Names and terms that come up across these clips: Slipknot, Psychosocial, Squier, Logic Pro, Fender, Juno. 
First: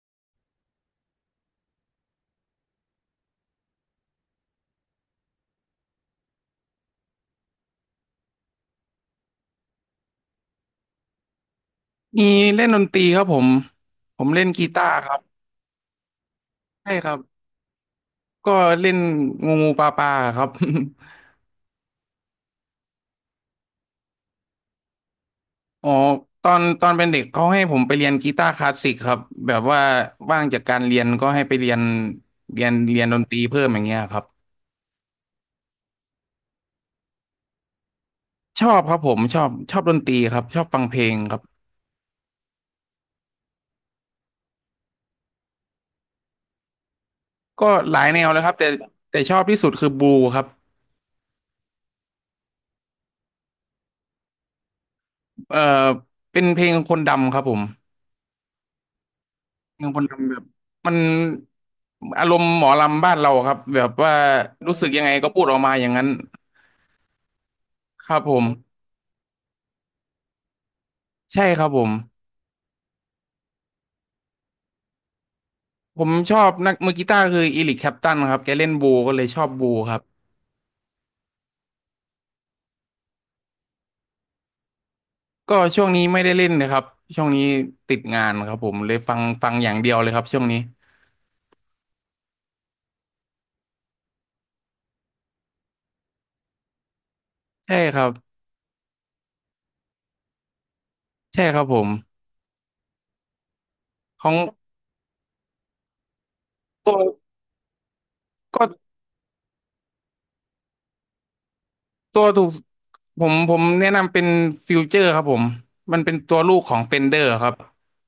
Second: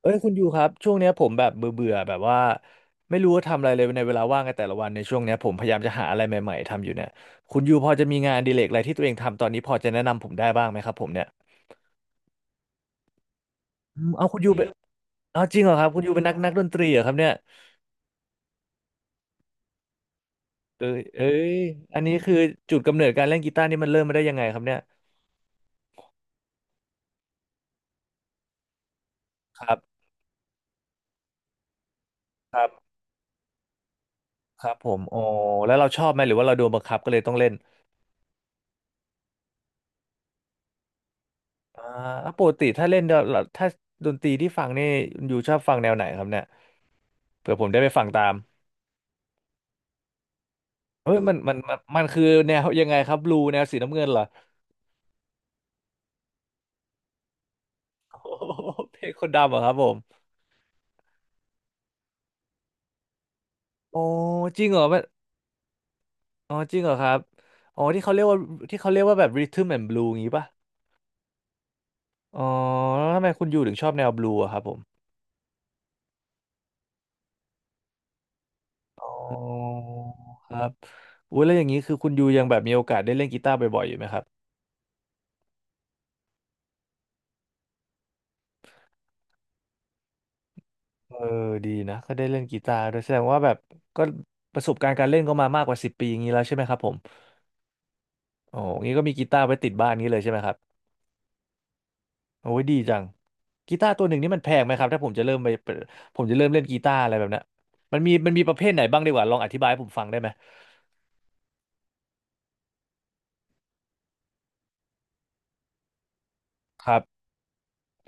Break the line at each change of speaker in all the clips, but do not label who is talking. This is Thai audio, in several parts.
เอ้ยคุณยูครับช่วงเนี้ยผมแบบเบื่อเบื่อแบบว่าไม่รู้ว่าทำอะไรเลยในเวลาว่างในแต่ละวันในช่วงเนี้ยผมพยายามจะหาอะไรใหม่ๆทำอยู่เนี่ยคุณยูพอจะมีงานอดีเลกอะไรที่ตัวเองทำตอนนี้พอจะแนะนำผมได้บ้างไหมครับผมเนี่ย
มีเล่นดนตรีครับผม
อืม
ผ
เอา
ม
คุณ
เล่น
ยูเป็
กี
น
ตาร์ครับ
เอาจริงเหรอครับคุณยูเป็นนักดนตรี
ใช่
เหรอ
ค
ครั
รั
บ
บ
เนี่ย
ก็เล่นงูงูปลาปลาครับ
เอ้ยเอ้ยอันนี้คือจุดกำเนิดการเล่นกีตาร์นี่มันเริ่มมาได้ยังไงครับเนี่ย
อ๋อตอนเป็นเด็กเขาให้ผมไปเรียนกีตาร์คลาสสิกครับแบ
ค
บ
รั
ว่า
บ
ว่างจากการเรียนก็ให้ไปเรียน
ครับ
ดนตรีเพิ่มอย่างเงี้ยครับ
ครับผมอ๋อแล้วเราชอบไหมหรือว่าเราโดนบังคับก็เลยต้องเล่น
ชอบครับผมชอบดนตรีครับชอบฟังเพลงครับ
อ่าแล้วปกติถ้าเล่นเดี๋ยวเราถ้าดนตรีที่ฟังนี่คุณยูชอบฟังแนวไหนครับเนี่ยเผื่อผ
ก็
มได้ไป
หลา
ฟั
ย
ง
แน
ตา
ว
ม
เลยครับแต่ชอบที่สุดคือบูครับ
เฮ้ยมันคือแนวยังไงครับบลูแนวสีน้ำเงินเหรอ
เอ่อเป็นเพลงคนดำครับผม
โอ้โหเพลงคนดำเหรอครับผ
ยังคน
ม
ทำแบบมันอารมณ์หมอลำบ้านเราครับแบบ
อ๋อ
ว่า
จริง
รู้
เหรอ
สึก
มั
ยั
น
งไงก็พูดออกมาอย่างนั้น
อ๋อจริงเหรอครับอ๋อที่
ค
เขา
รั
เรี
บ
ยก
ผ
ว่า
ม
ที่เขาเรียกว่าแบบร h ท t ม m a น d ์ l u e อย่างงี้ป่ะ
ใช่ครับผม
อ๋อแล้วทำไมคุณยูถึงชอบแนวบลูอะครับผม
ผมชอบนักมือกีตาร์คืออีริกแคลปตันครับแกเล่นบู
อ๋
ก็เลย
อ
ชอบบูครับ
ครับอุ้ยแล้วอย่างนี้คือคุณยูยังแบบมีโอกาสได้เล่นกีตาร์บ่อยๆอยู่ไหมครับ
ก็ช่วงนี้ไม่ได้เล่นนะครับช่วงนี้ติดงานครับผมเลยฟังอย่างเดียวเลยครับช่วงนี้
เออดีนะก็ได้เล่นกีตาร์ด้วยแสดงว่าแบบก็ประสบการณ์การเล่นก็มามากกว่าสิบปีอย่างนี้แล้วใช่ไหมครับผม
ใช่ครับ
โอ้งี้ก็มีกีตาร์ไว้ติดบ้านนี้เลยใช่ไหมครับ
ใช่ครับผม
โอ้ยดีจังกีตาร์ตัวหนึ่ง
ข
นี่
อง
มันแพงไหมครับถ้าผมจะเริ่มไปเปิดผมจะเริ่มเล่นกี
ตั
ตา
ว
ร์อะไรแบบเนี้ยมันมีประเภ
ก็
ทไหนบ้างดีกว่าลองอธิบายให้ผมฟังได้ไหม
ตัวถูกผมแนะนำเป็นฟิวเจอร์ครับผมมันเป็นตัวลูกของ
ค
เฟ
รั
นเดอ
บ
ร์ครับ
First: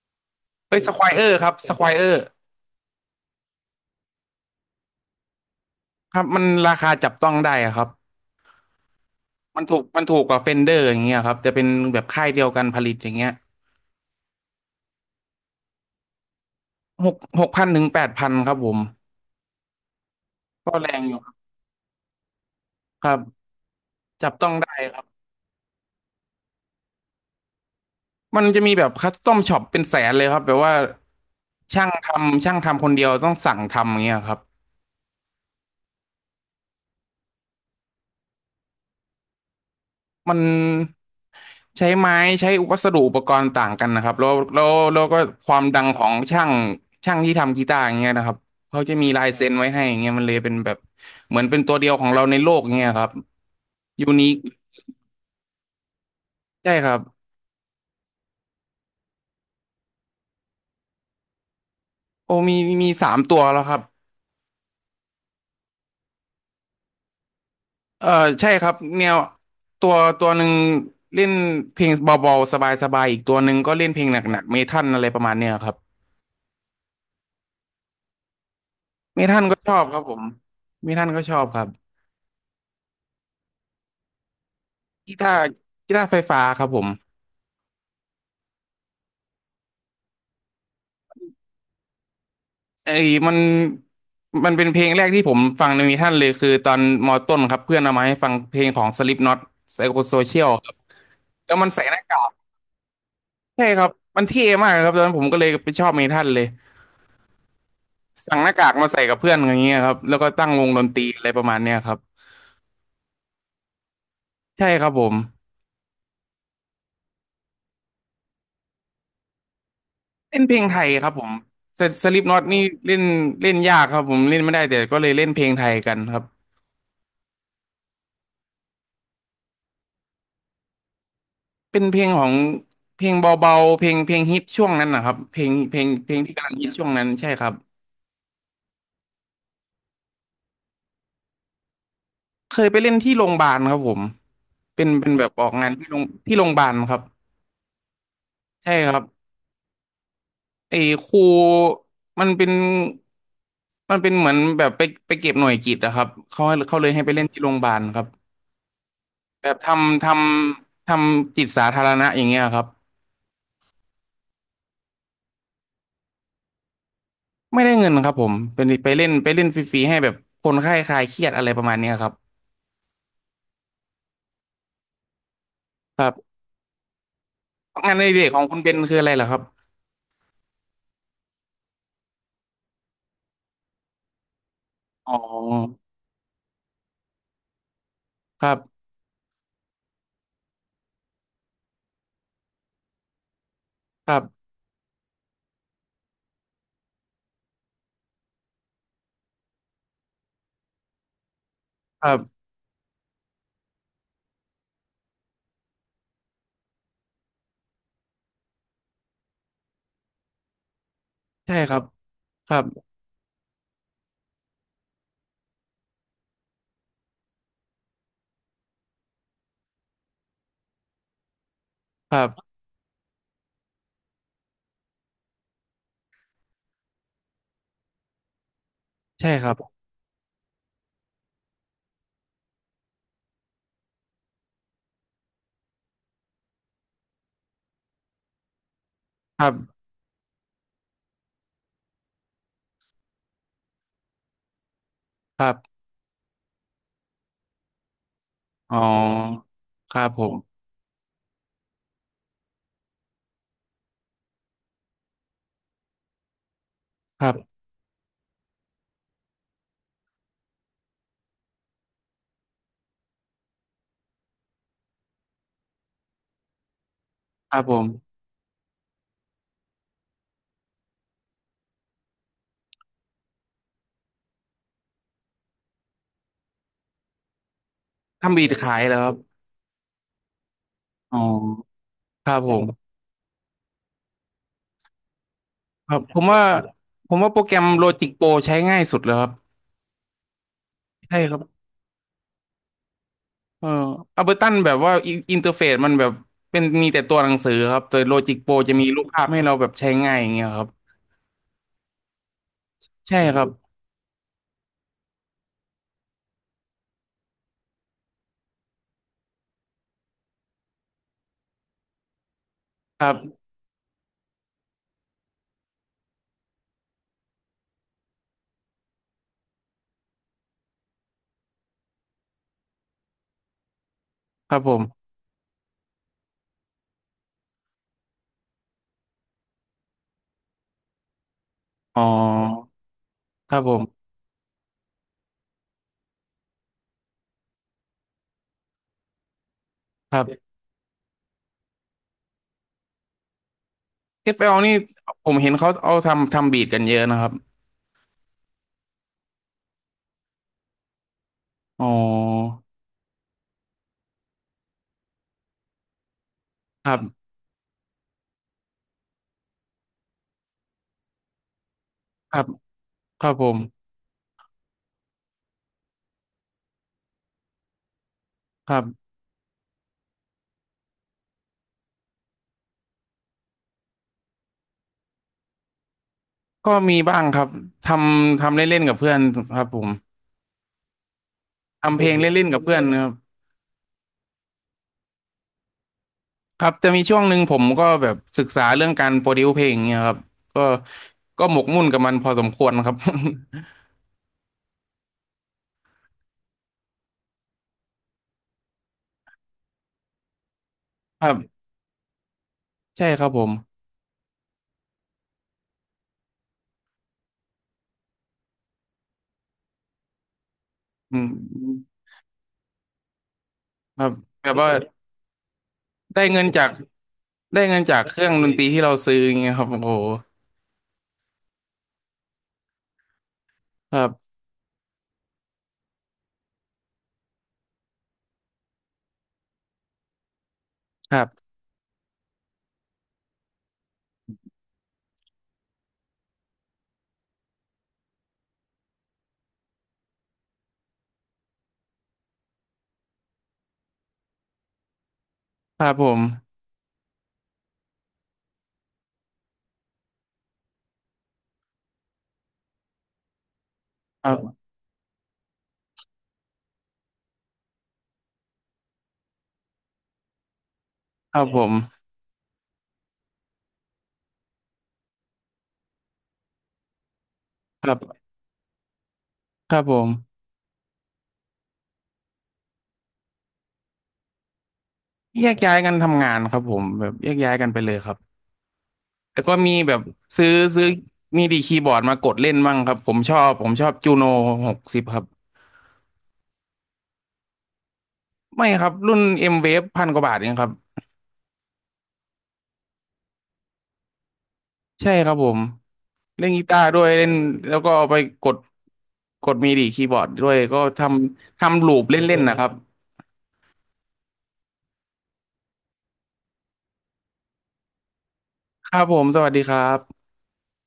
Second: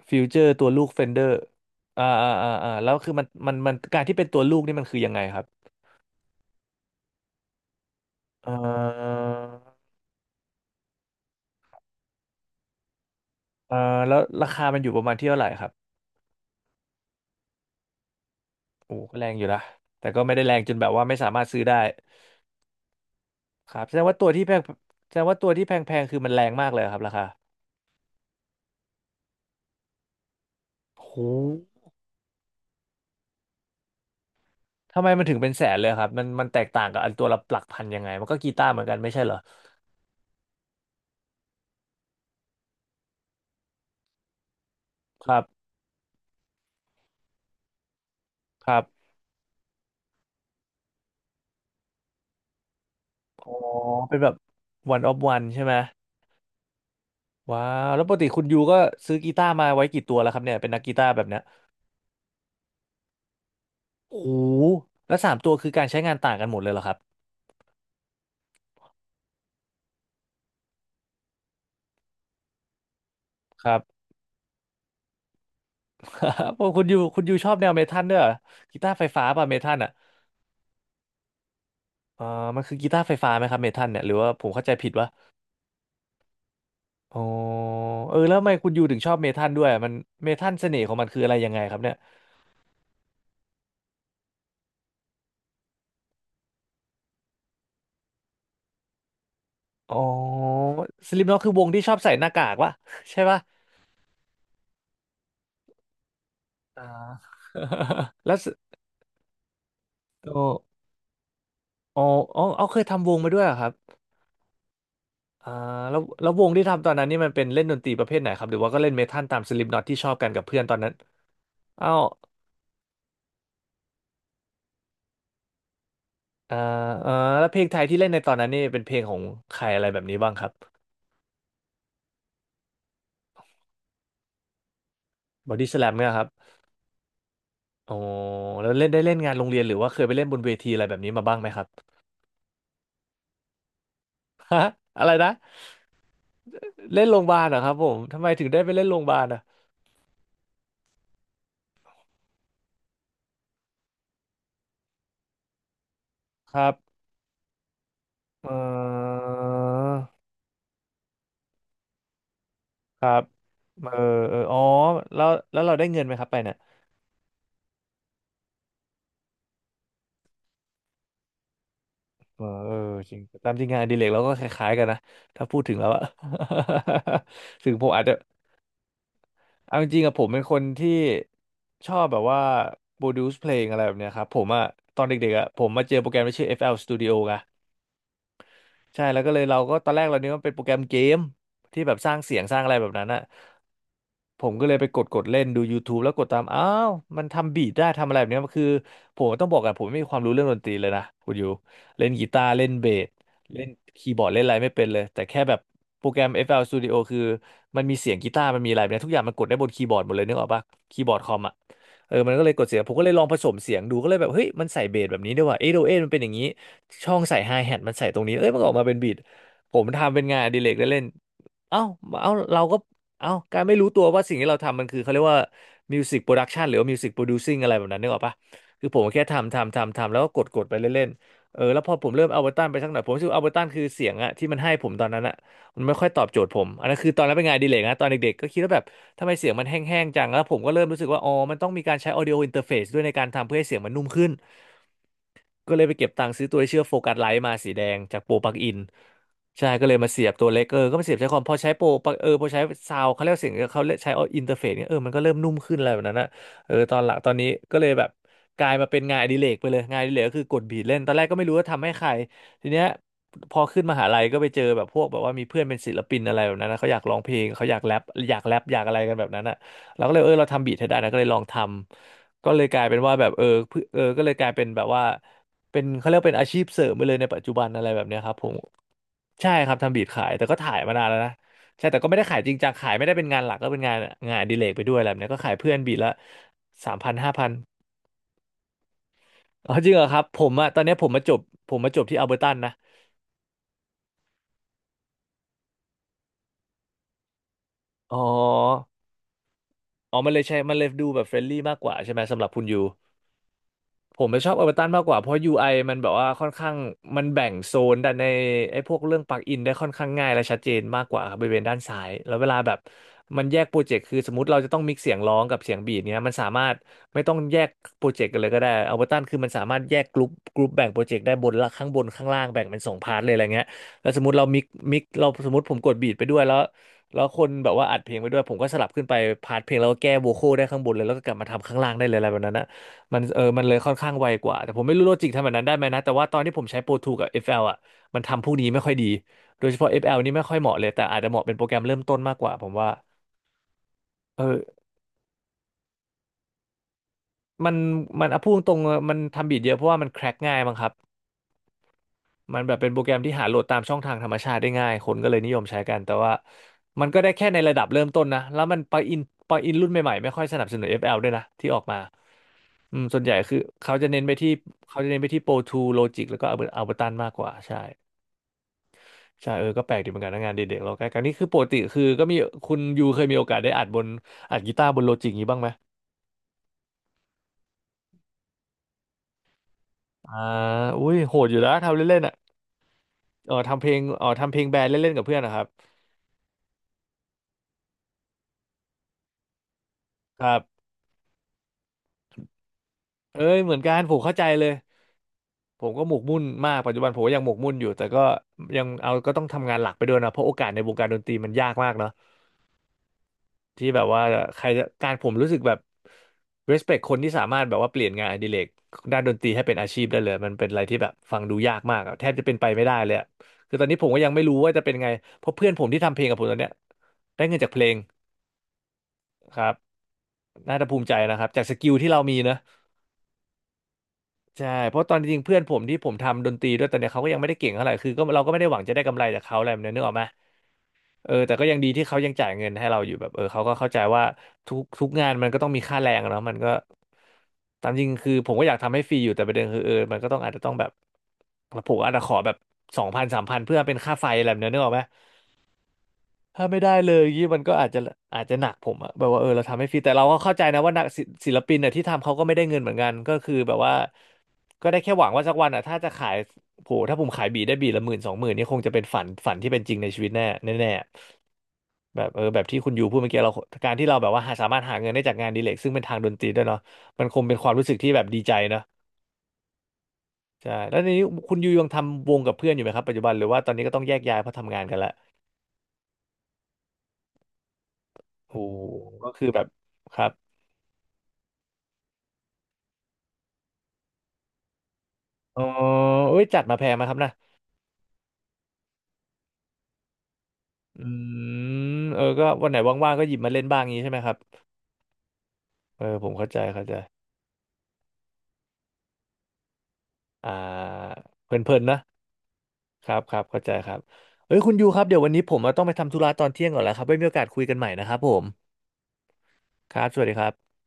ฟิวเจอร์ตัว
เอ้
ลู
ย
ก
สค
เฟ
วอ
นเดอ
เออ
ร์
ร์ครับสควอเอ
อ่า
อร์
อ่าอ่าอ่าแล้วคือมันการที่เป็นตัวลูกนี่มันคือยังไงครับ
ครับมันราคาจับต้องได้อะครับ
เอ่อ
มันถูกกว่าเฟนเดอร์อย่างเงี้ยครับจะเป็นแบบค่ายเดียวกันผลิตอย่างเงี้ย
เอ่อแล้วราคามันอยู่ประมาณที่เท่าไหร่ครับ
6,000-8,000ครับผม
โอ้ก็แรงอยู่นะแต่ก็ไม่ได้แรงจ
ก็
นแบ
แร
บ
ง
ว่า
อ
ไม่
ยู่ค
สา
รับ
มารถซื้อได้
ครับ
ครับ
จับต้องได้ครั
แส
บ
ดงว่าตัวที่แพงๆคือมันแรงมากเลยเหรอครับราคา
มันจะมีแบบคัสตอมช็อปเป็นแสนเลยครับแบบว่า
โห
ช่างทำคนเดียวต้องสั่งทำอย่างเงี้ยครับ
ทำไมมันถึงเป็นแสนเลยครับมันแตกต่างกับอันตัวละหลักพันยังไงมันก็กีตาร์เหมือนกันไม่ใช่เหรอ
มัน ใช้ไม้ใช้วัสดุอุปกรณ์ต่างกันนะครับแล้วก็
ครับ
ความดังของช่างที่ทำกีตาร์อย่างเงี้ยนะครับ
ครั
เขาจะมี
บ
ลายเซ็นไว้ให้อย่างเงี้ยมันเลยเป็นแบบเหมือนเป็นตัวเดียวของเราในโลกเงี้ยครับ
อ๋อ
ยู
เป็น
นิ
แบบ
ค
one of one ใช่ไหม
ใช่ครับ
ว้าวแล้วปกติคุณยูก็ซื้อกีตาร์มาไว้กี่ตัวแล้วครับเนี่ยเป็นนักกีตาร์แบบเนี้ย
โอ้มีสามตัวแล้วครับ
โอ้โหแล้วสามตัวคือการใช้งานต่างกันหมดเลยเหรอครับ
เออใช่ครับแนวตัวตัวหนึ่งเล่นเพลงเบาๆสบายๆอีกตัวหนึ่ง
ค
ก็
รับ
เล่นเพลงหนักๆเมทัลอะไรประมาณเนี้ยครับ
โอ้คุณยูชอบแนวเมทัลด้วยเหรอกีตาร์ไฟ
เม
ฟ้า
ทัล
ป่ะเม
ก็ช
ทัล
อบ
อ่ะ
ครับผมเมทัลก็ชอบครับ
เออมันคือกีตาร์ไฟฟ้าไหมครับเมทัลเนี่ยหรือว่าผมเข้าใจผิดวะ
กีตาร์กีตาร์ไฟฟ้าครับผม
อ๋อเออแล้วทำไมคุณยูถึงชอบเมทัลด้วยมันเมทัลเสน่ห์ของมันคืออะไรยังไงครับเนี่ย
ไอ้มันมันเป็นเพลงแรกที่ผมฟังในมีท่านเลยคือตอนมอต้นครับเพื่อนเอามาให้ฟังเพลงของ Slipknot
อ๋อ
Psychosocial ครับ
สลิปน็อตคื
แล้
อ
ว
ว
มั
ง
น
ที่
ใส่
ชอ
ห
บ
น้า
ใส่ห
กา
น้า
ก
กากวะ ใช่ปะ
ใช่ครับมันเท่มากครับตอนนั้นผมก็เลยไปชอบมีท่านเลย
อ่า แล้ว
สั่ง
ส
หน้ากากมาใส่กับเพื่อนอย่างเงี้ยครับแล้วก็ตั้งว
โอ
งดนตรีอะไรประมาณเนี้ยครั
อ๋
บ
ออ๋อเอาเคยทำวงมาด้วยเหรอครับ
ใช่ครับผม
อ่าแล้ววงที่ทำตอนนั้นนี่มันเป็นเล่นดนตรีประเภทไหนครับหรือว่าก็เล่นเมทัลตามสลิปน็อตที่ชอบกัน
เล่
กับ
นเพ
เพื่
ล
อน
ง
ตอ
ไท
น
ย
นั้น
ครับผม
เอ้า
สลิปน็อตนี่เล่นเล่นยากครับผมเล่นไม่ได้แต่ก็เลยเล่นเพลงไทยกันครับ
อ่าอ่าแล้วเพลงไทยที่เล่นในตอนนั้นนี่เป็นเพลงของใครอะไรแบบนี้บ้างครับ
เป็นเพลงของเพลงเบาๆเพลงฮิตช่วงนั้นนะครับเพล
บ
ง
อดี้
เพ
ส
ล
แล
ง
มเนี่
เพ
ย
ล
ค
ง
รับ
ที่กำลังฮิตช่วงนั้นใช่ครับ
อ๋อแล้วเล่นได้เล่นงานโรงเรียนหรือว่าเคยไปเล่นบนเวทีอะไรแบบนี้มาบ้างไหมครับ
เคยไปเล่นที่โรงพยาบาลครับผม
ฮะ
เป็น
อะ
เป็
ไร
นแบ
นะ
บออกงานที่โรงพยาบาลครั
เล่
บ
นโรงพยาบาลเหรอครับผมทำไมถึงได้ไป
ใช่
เล่น
ค
โร
รั
ง
บ
พยาบาลอะ
ไอ้ครูมันเป็นมันเป็นเหมือนแบบไปเก็บหน่วยกิตอะครับเขา
ครับ
เขาเลยให้ไปเล่นที่โรงพยาบาลครับ
เออ
แบบทำจิตสาธารณะอย่างเงี้ยครับ
ครับเออเอออ๋อแล้วเราได้เงินไหมครับไปเนี่ย
ไม่ได้เงินครับผมเป็นไปเล่นฟรีๆให้แบบคนไข้คลายเครียดอะไรประมาณเนี้ยครับ
เออเออจริงตามจริงงานอดิเรกเราก็คล้ายๆกันนะถ้าพูดถึงแล้ว
ค
อะ
รับ
ถึงผม
งาน
อาจ
ใน
จะ
เด็กของคุณเบนคืออะไรเหรอครับ
เอาจริงๆอะผมเป็นคนที่ชอบแบบว่า produce เพลงอะไรแบบเนี้ยครับผมอะตอน
อ๋
เด็กๆอะผม
อ
มาเจอโปรแกรมที่ชื่อ FL Studio ไง
ครับ
ใช่แล้วก็เลยเราก็ตอนแรกเรานึกว่าเป็นโปรแกรมเกมที่แบบสร้างเสียงสร้างอะไรแบบนั้นอะ
ครั
ผ
บ
มก็เลยไปกดเล่นดู YouTube แล้วกดตามอ้าวมันทำบีทได้ทำอะไรแบบเนี้ยคือผมต้องบอกกันผมไม่มีความรู้เรื่องดนตรีเลยนะคุณอยู่
ค
เล่น
รั
กี
บ
ตาร์เล่นเบสเล่นคีย์บอร์ดเล่นอะไรไม่เป็นเลยแต่แค่แบบโปรแกรม FL Studio คือมันมีเสียงกีตาร์มันมีอะไรแบบเนี้ยทุกอย่างมันกดได้บนคีย์บอร์ดหมดเลยนึกออกปะคีย์บอร์ดคอมอะ
ใช่ครับ
เออมันก็เล
ค
ย
รั
ก
บ
ดเสียงผมก็เลยลองผสมเสียงดูก็เลยแบบเฮ้ยมันใส่เบสแบบนี้ด้วยว่ะเอโดเอมันเป็นอย่างนี้ ช่องใส่ไฮแฮทมันใส่ตรงนี้ เอ้ยมันก็ออกมาเป็นบีทผมทำเป็นงานอดิเรกเล่นๆเอ้า
ครั
เอ้า
บ
เราก็เอ้าการไม่รู้ตัวว่าสิ่งที่เราทำมันคือเขาเรียกว่ามิวสิกโปรดักชันหรือว่ามิวสิกโปรดิวซิ่งอะไรแบบนั้นนึกออกปะคือผมแค่
ใช่ครั
ทำ
บ
ทำทำทำแล้วก็กดไปเล่นๆเออแล้วพอผมเริ่มเอาเบอร์ตันไปสักหน่อยผมรู้สึกเอาเบอร์ตันคือเสียงอะที่มันให้ผมตอนนั้นอะมันไม่ค่อยตอบโจทย์ผมอันนั้นคือตอนนั้นเป็นงานอดีเลยนะตอนเด็กๆก็คิดว่าแบบทำไม
ค
เสี
รั
ยงมันแห
บ
้งๆจังแล้วผมก็เริ่มรู้สึกว่าอ๋อมันต้องมีการใช้ audio interface ด้วยในการทำเพื่อให้เสียงมันนุ่มขึ้น
ครั
ก็
บ
เลยไปเก็บตังค์ซื้อตัวที่ชื่อมโฟกัสไลท์มาสีแดงจากโปรปลั๊กอิ
อ๋
น
อ
ใช่ก็เล
ค
ย
รับ
มา
ผ
เสียบตัว
ม
เล็กเออก็มาเสียบใช้คอมพอใช้โปรปลั๊กเออพอใช้ซาวด์เขาเรียกเสียงเขาเรียกใช้อินเทอร์เฟซเนี่ยเออมันก็เริ่มนุ่มขึ้นอะไรแบบนั้นนะเออตอนหลัง
ค
ตอ
รั
นนี้
บ
ก็เลยแบบกลายมาเป็นงานอดิเรกไปเลยงานอดิเรกก็คือกดบีทเล่นตอนแรกก็ไม่รู้ว่าทำให้ใครทีเนี้ยพอขึ้นมหาลัยก็ไปเจอแบบพวกแบบว่ามีเพื่อนเป็นศิลปินอะไรแบบนั้นนะเขาอยากร้องเพลง
ครับ
เขาอ
ผ
ยาก
ม
แรปอยากแรปอยากอะไรกันแบบนั้นอ่ะเราก็เลยเออเราทำบีทให้ได้นะก็เลยลองทำก็เลยกลายเป็นว่าแบบเออก็เลยกลายเป็นแบบว่า เป็นเขาเรียก่เป็นอาชีพเสริมไปเลยในปัจจุบันอะไรแบบเนี้ยครับ
ทำบี
ผ
ด
ม
ขายเหรอครับ
ใช่ครับทำบีทขายแต่ก็ถ่ายมานาน
อ๋
แล้
อ
วนะใช่แต่ก็ไม่ได้
ครั
ขาย
บ
จ
ผ
ริงจัง
ม
ขายไม่ได้เป็นงานหลักก็เป็นงานอดิเลกไปด้วยอะไรแบบเนี้ยก็ขายเพื่อน
ค
บี
รั
ท
บ
ละ
ผมว่า
สามพั
ผ
น
ม
ห้า
ว่าโปร
พัน
แกรม Logic Pro ใช้ง่ายสุดแล้วครับ
อ๋อจริงเหรอครับผมอะตอนเนี้ยผม
ใช่
มาจ
ครั
บ
บ
ผมมาจบที่อัลเบอร์ตันนะ
เอออัลเบอร์ตันแบบว่าอินเทอร์เฟซมันแบบเป็นมีแต่ตัวหนังสือครับแต่
อ๋
Logic Pro จะมี
อ
รูปภาพให้เราแบบใช้ง่า
อ๋อ
ยอ
มั
ย่า
น
ง
เล
เงี้
ย
ย
ใช้
ครับ
มันเลยดูแบบเฟรนลี่มากกว่าใช่ไหมสำหรับคุณยู
ใช่ครับ
ผมไปชอบเอเวอร์ตันมากกว่าเพราะ UI มันแบบว่าค่อนข้างมันแบ่งโซนด้านในไอ้พวกเรื่องปลั๊กอินได้ค่อนข้างง่ายและชัดเจนมากกว่าครับบริเวณด้านซ้ายแล้วเวลาแบบ
ครับ
มันแยกโปรเจกต์คือสมมติเราจะต้องมิกซ์เสียงร้องกับเสียงบีทเนี้ยมันสามารถไม่ต้องแยกโปรเจกต์กันเลยก็ได้เอเวอร์ตันคือมันสามารถแยกกลุ่มแบ่งโปรเจกต์ได้บนละข้างบนข้างล่างแบ่งเป็นสองพาร์ทเลยอะไรเงี้ยแล้วสมมติเรา
ค
มิ
รับ
ก
ผ
มิก
ม
เราสมมติผมกดบีทไปด้วยแล้วแล้วคนแบบว่าอัดเพลงไปด้วยผมก็สลับขึ้นไปพาร์ทเพลงแล้วก็แก้โวคอลได้ข้างบนเลยแล้วก็กลับมาทำข้างล่าง
อ๋อ
ได้เลยอะไรแบบนั้นนะ
ครั
มั
บ
น
ผ
เลยค่อน
ม
ข้างไวกว่า แต่ผมไม่รู้โลจิกทำแบบนั้นได้ไหมนะแต่ว่าตอนที่ผมใช้ Pro 2กับ FL อฟแอลอ่ะมันทำพวกนี้ไม่ค่อยดี โดยเฉพาะ
ค
FL
รั
นี่ไม่
บ
ค่อยเหมาะเลย แต่อาจจะเหมาะเป็นโปรแกรมเริ่มต้นมากกว่าผมว่า
เอ l นี่
เออ
ผมเห็นเขาเอาทำบีทกันเยอะนะครับ
มันมันพูดตรงๆมันทำบีทเยอะเพราะว่ามันแคร็กง่ายมั้งครับ
อ๋อ
มันแบบเป็นโปรแกรมที่หาโหลดตามช่องทางธรรมชาติได้ง่ายคนก็เลยนิยมใช้กันแต่ว่า
ครั
มันก็ได้
บ
แค่ในระดับเริ่มต้นนะแล้วมันปลั๊กอินรุ่นใหม่ๆไม่ค่อยสนับสนุนเอฟแอลด้วยนะที่ออกมา
ครับ
อืมส่ว
ค
นให
รั
ญ่
บผ
คื
ม
อเขาจะเน้นไปที่เขาจะเน้นไปที่ Pro ทู Logic แล้วก็ Ableton มากกว่าใช่
ครับ
ใช่ก็แปลกดีเหมือนกันนะงานเด็กๆเราใกล้กันนี่คือปกติคือก็มีคุณยูเคยมีโอกาสได้อัดกีตาร์บนโลจิกนี้บ้างไหม
ก็มีบ้างครับททำเล่นๆกับเพื่อนครับผม
อ่าอุ้ยโหดอยู่แล้วทำ
ทำเพอืลง
เล่
ม
นๆอ่ะ
เล่นๆกับเพื่อนครับ
ทำเพลงแบนด์เล่นๆกับเพื่อนนะครับ
ครับจะมีช่วงหนึ่งผมก็แบบศึกษาเรื่องการโปรดิวเพลงเนี่ยครับ
ครั
ก็
บ
ก็หมกมุ่นกับมันพอสมควรครับ
เอ้ยเหมือนกันผมเข้าใจเลยผมก็หมกมุ่นมากปัจจุบันผมก็ยังหมกมุ่นอยู่แต่ก็ยังเอาก็ต้องทำงานหลักไปด้วยนะเพราะโอกาสในวงการด น
ค
ต
รั
รีมัน
บ
ยากมากเนอะ
ใช่ครับผม
ที่แบบว่าใครจะการผมรู้สึกแบบ respect คนที่สามารถแบบว่าเปลี่ยนงานอดิเรกด้านดนตรีให้เป็นอาชีพได้เลยมันเป็นอะไรที่แบบ
อื
ฟังดูยาก
ม
มากอะแทบจะเป็นไปไม่ได้เลยอะคือตอนนี้
ค
ผ
รั
ม
บ
ก็ยังไม่
แบ
รู้
บว่า
ว่าจะเป็นไงเพราะเพื่อนผมที่ทำเพ
ได้
ลงกับผ
เงิน
มตอน
จา
เนี้
ก
ยได้เงิน
ได้
จากเพ
เงิน
ลง
จากเครื่องดนตรีที่เราซื้ออย่างเงี้
ค
ยค
รั
รับ
บ
โอ้โห
น่าจะภูมิใจนะครับจากสกิลที่เรามีนะ
ครับ
ใช่เพราะตอนจริงๆเพื่อนผมที่ผมทำดนตรีด้วยตอนเนี้ยเขาก็ยังไม่ได้เก่งเท่าไหร่คือก็เราก็ไม่ได้หวังจะได้กำไรจากเขาอะไรแบบนี้นึกออกไหม
ครับ
แต่ก็ยังดีที่เขายังจ่ายเงินให้เราอยู่แบบเขาก็เข้าใจว่าทุกงานมันก็ต้องมีค่าแรงอะเนาะมันก็ตามจริงคือผมก็อยากทำให้ฟรีอยู่แต่ประเด็นคือมันก็ต้องอาจจะต้องแบบผมอาจจะขอแบบ2000-3000เพื่อเป็นค่าไฟอะไรแบบนี้นึกออกไหม
ครับผม
ถ้าไม่ได้เลยยี่มันก็อาจจะอาจจะหนักผมอะแบบว่าเราทำให้ฟรีแต่เราก็เข้าใจนะว่านักศิศิลปินเนี่ยที่ทำเขาก็ไม่ได้เงินเหมือนกันก็คือแบบว่า
ครับ
ก็ได้แค่หวังว่าสักวันอะถ้าจะขายโหถ้าผมขายบีทได้บีทละหมื่นสองหมื่นนี่คงจะเป็นฝันที่เป็นจริงในชีวิตแน่
ครับผม
แบบแบบที่คุณยูพูดเมื่อกี้เราการที่เราแบบว่าสามารถหาเงินได้จากงานอดีเลกซึ่งเป็นทางดนตรีด้วยเนาะมันคงเป็นความรู้
ค
สึ
รั
กที่แบบ
บ
ดีใจเนอะ
ครับผม
ใช่แล้วนนี้คุณยูยังทำวงกับเพื่อนอยู่ไหมครับปัจจุบันหรือว่าตอนนี้ก็ต้องแยกย้ายเพราะทำงานกันละ
แยกย้ายกันทำงานครับผมแบบแยกย้ายกันไปเลยครับ
โอ้โหก็
แล้
คื
ว
อ
ก็
แบบ
มีแบบ
ครับ
ซื้อซื้อมีดีคีย์บอร์ดมากดเล่นบ้างครับผมชอบจูโน60ครับ
อ๋อเอ้ยจัดมาแพงไหมาครับนะ
ไม่ครับรุ่น M-Wave พันกว่าบาทเองครับ
อืก็วันไหนว่างๆก็หยิบมาเล่นบ้างงี้ใช่ไหมครับ
ใช่ครับผม
ผม
เล่
เข้า
น
ใจ
กีตา
เข้า
ร์
ใจ
ด้วยเล่นแล้วก็เอาไปกดมีดีคีย์บอร์ดด้
อ่า
วยก็ทำ
เพลินๆ
ลู
นะ
ปเล่นๆนะครับ
ครับครับเข้าใจครับเอ้ยคุณยูครับเดี๋ยววันนี้ผมต้องไปทำธุระตอนเที่ยงก่อนแล้วครับไว้มีโอกาสคุยกันใหม่นะครับผม
ครับผมสวัสดีครั
ครับสวัส
บ
ดีครับ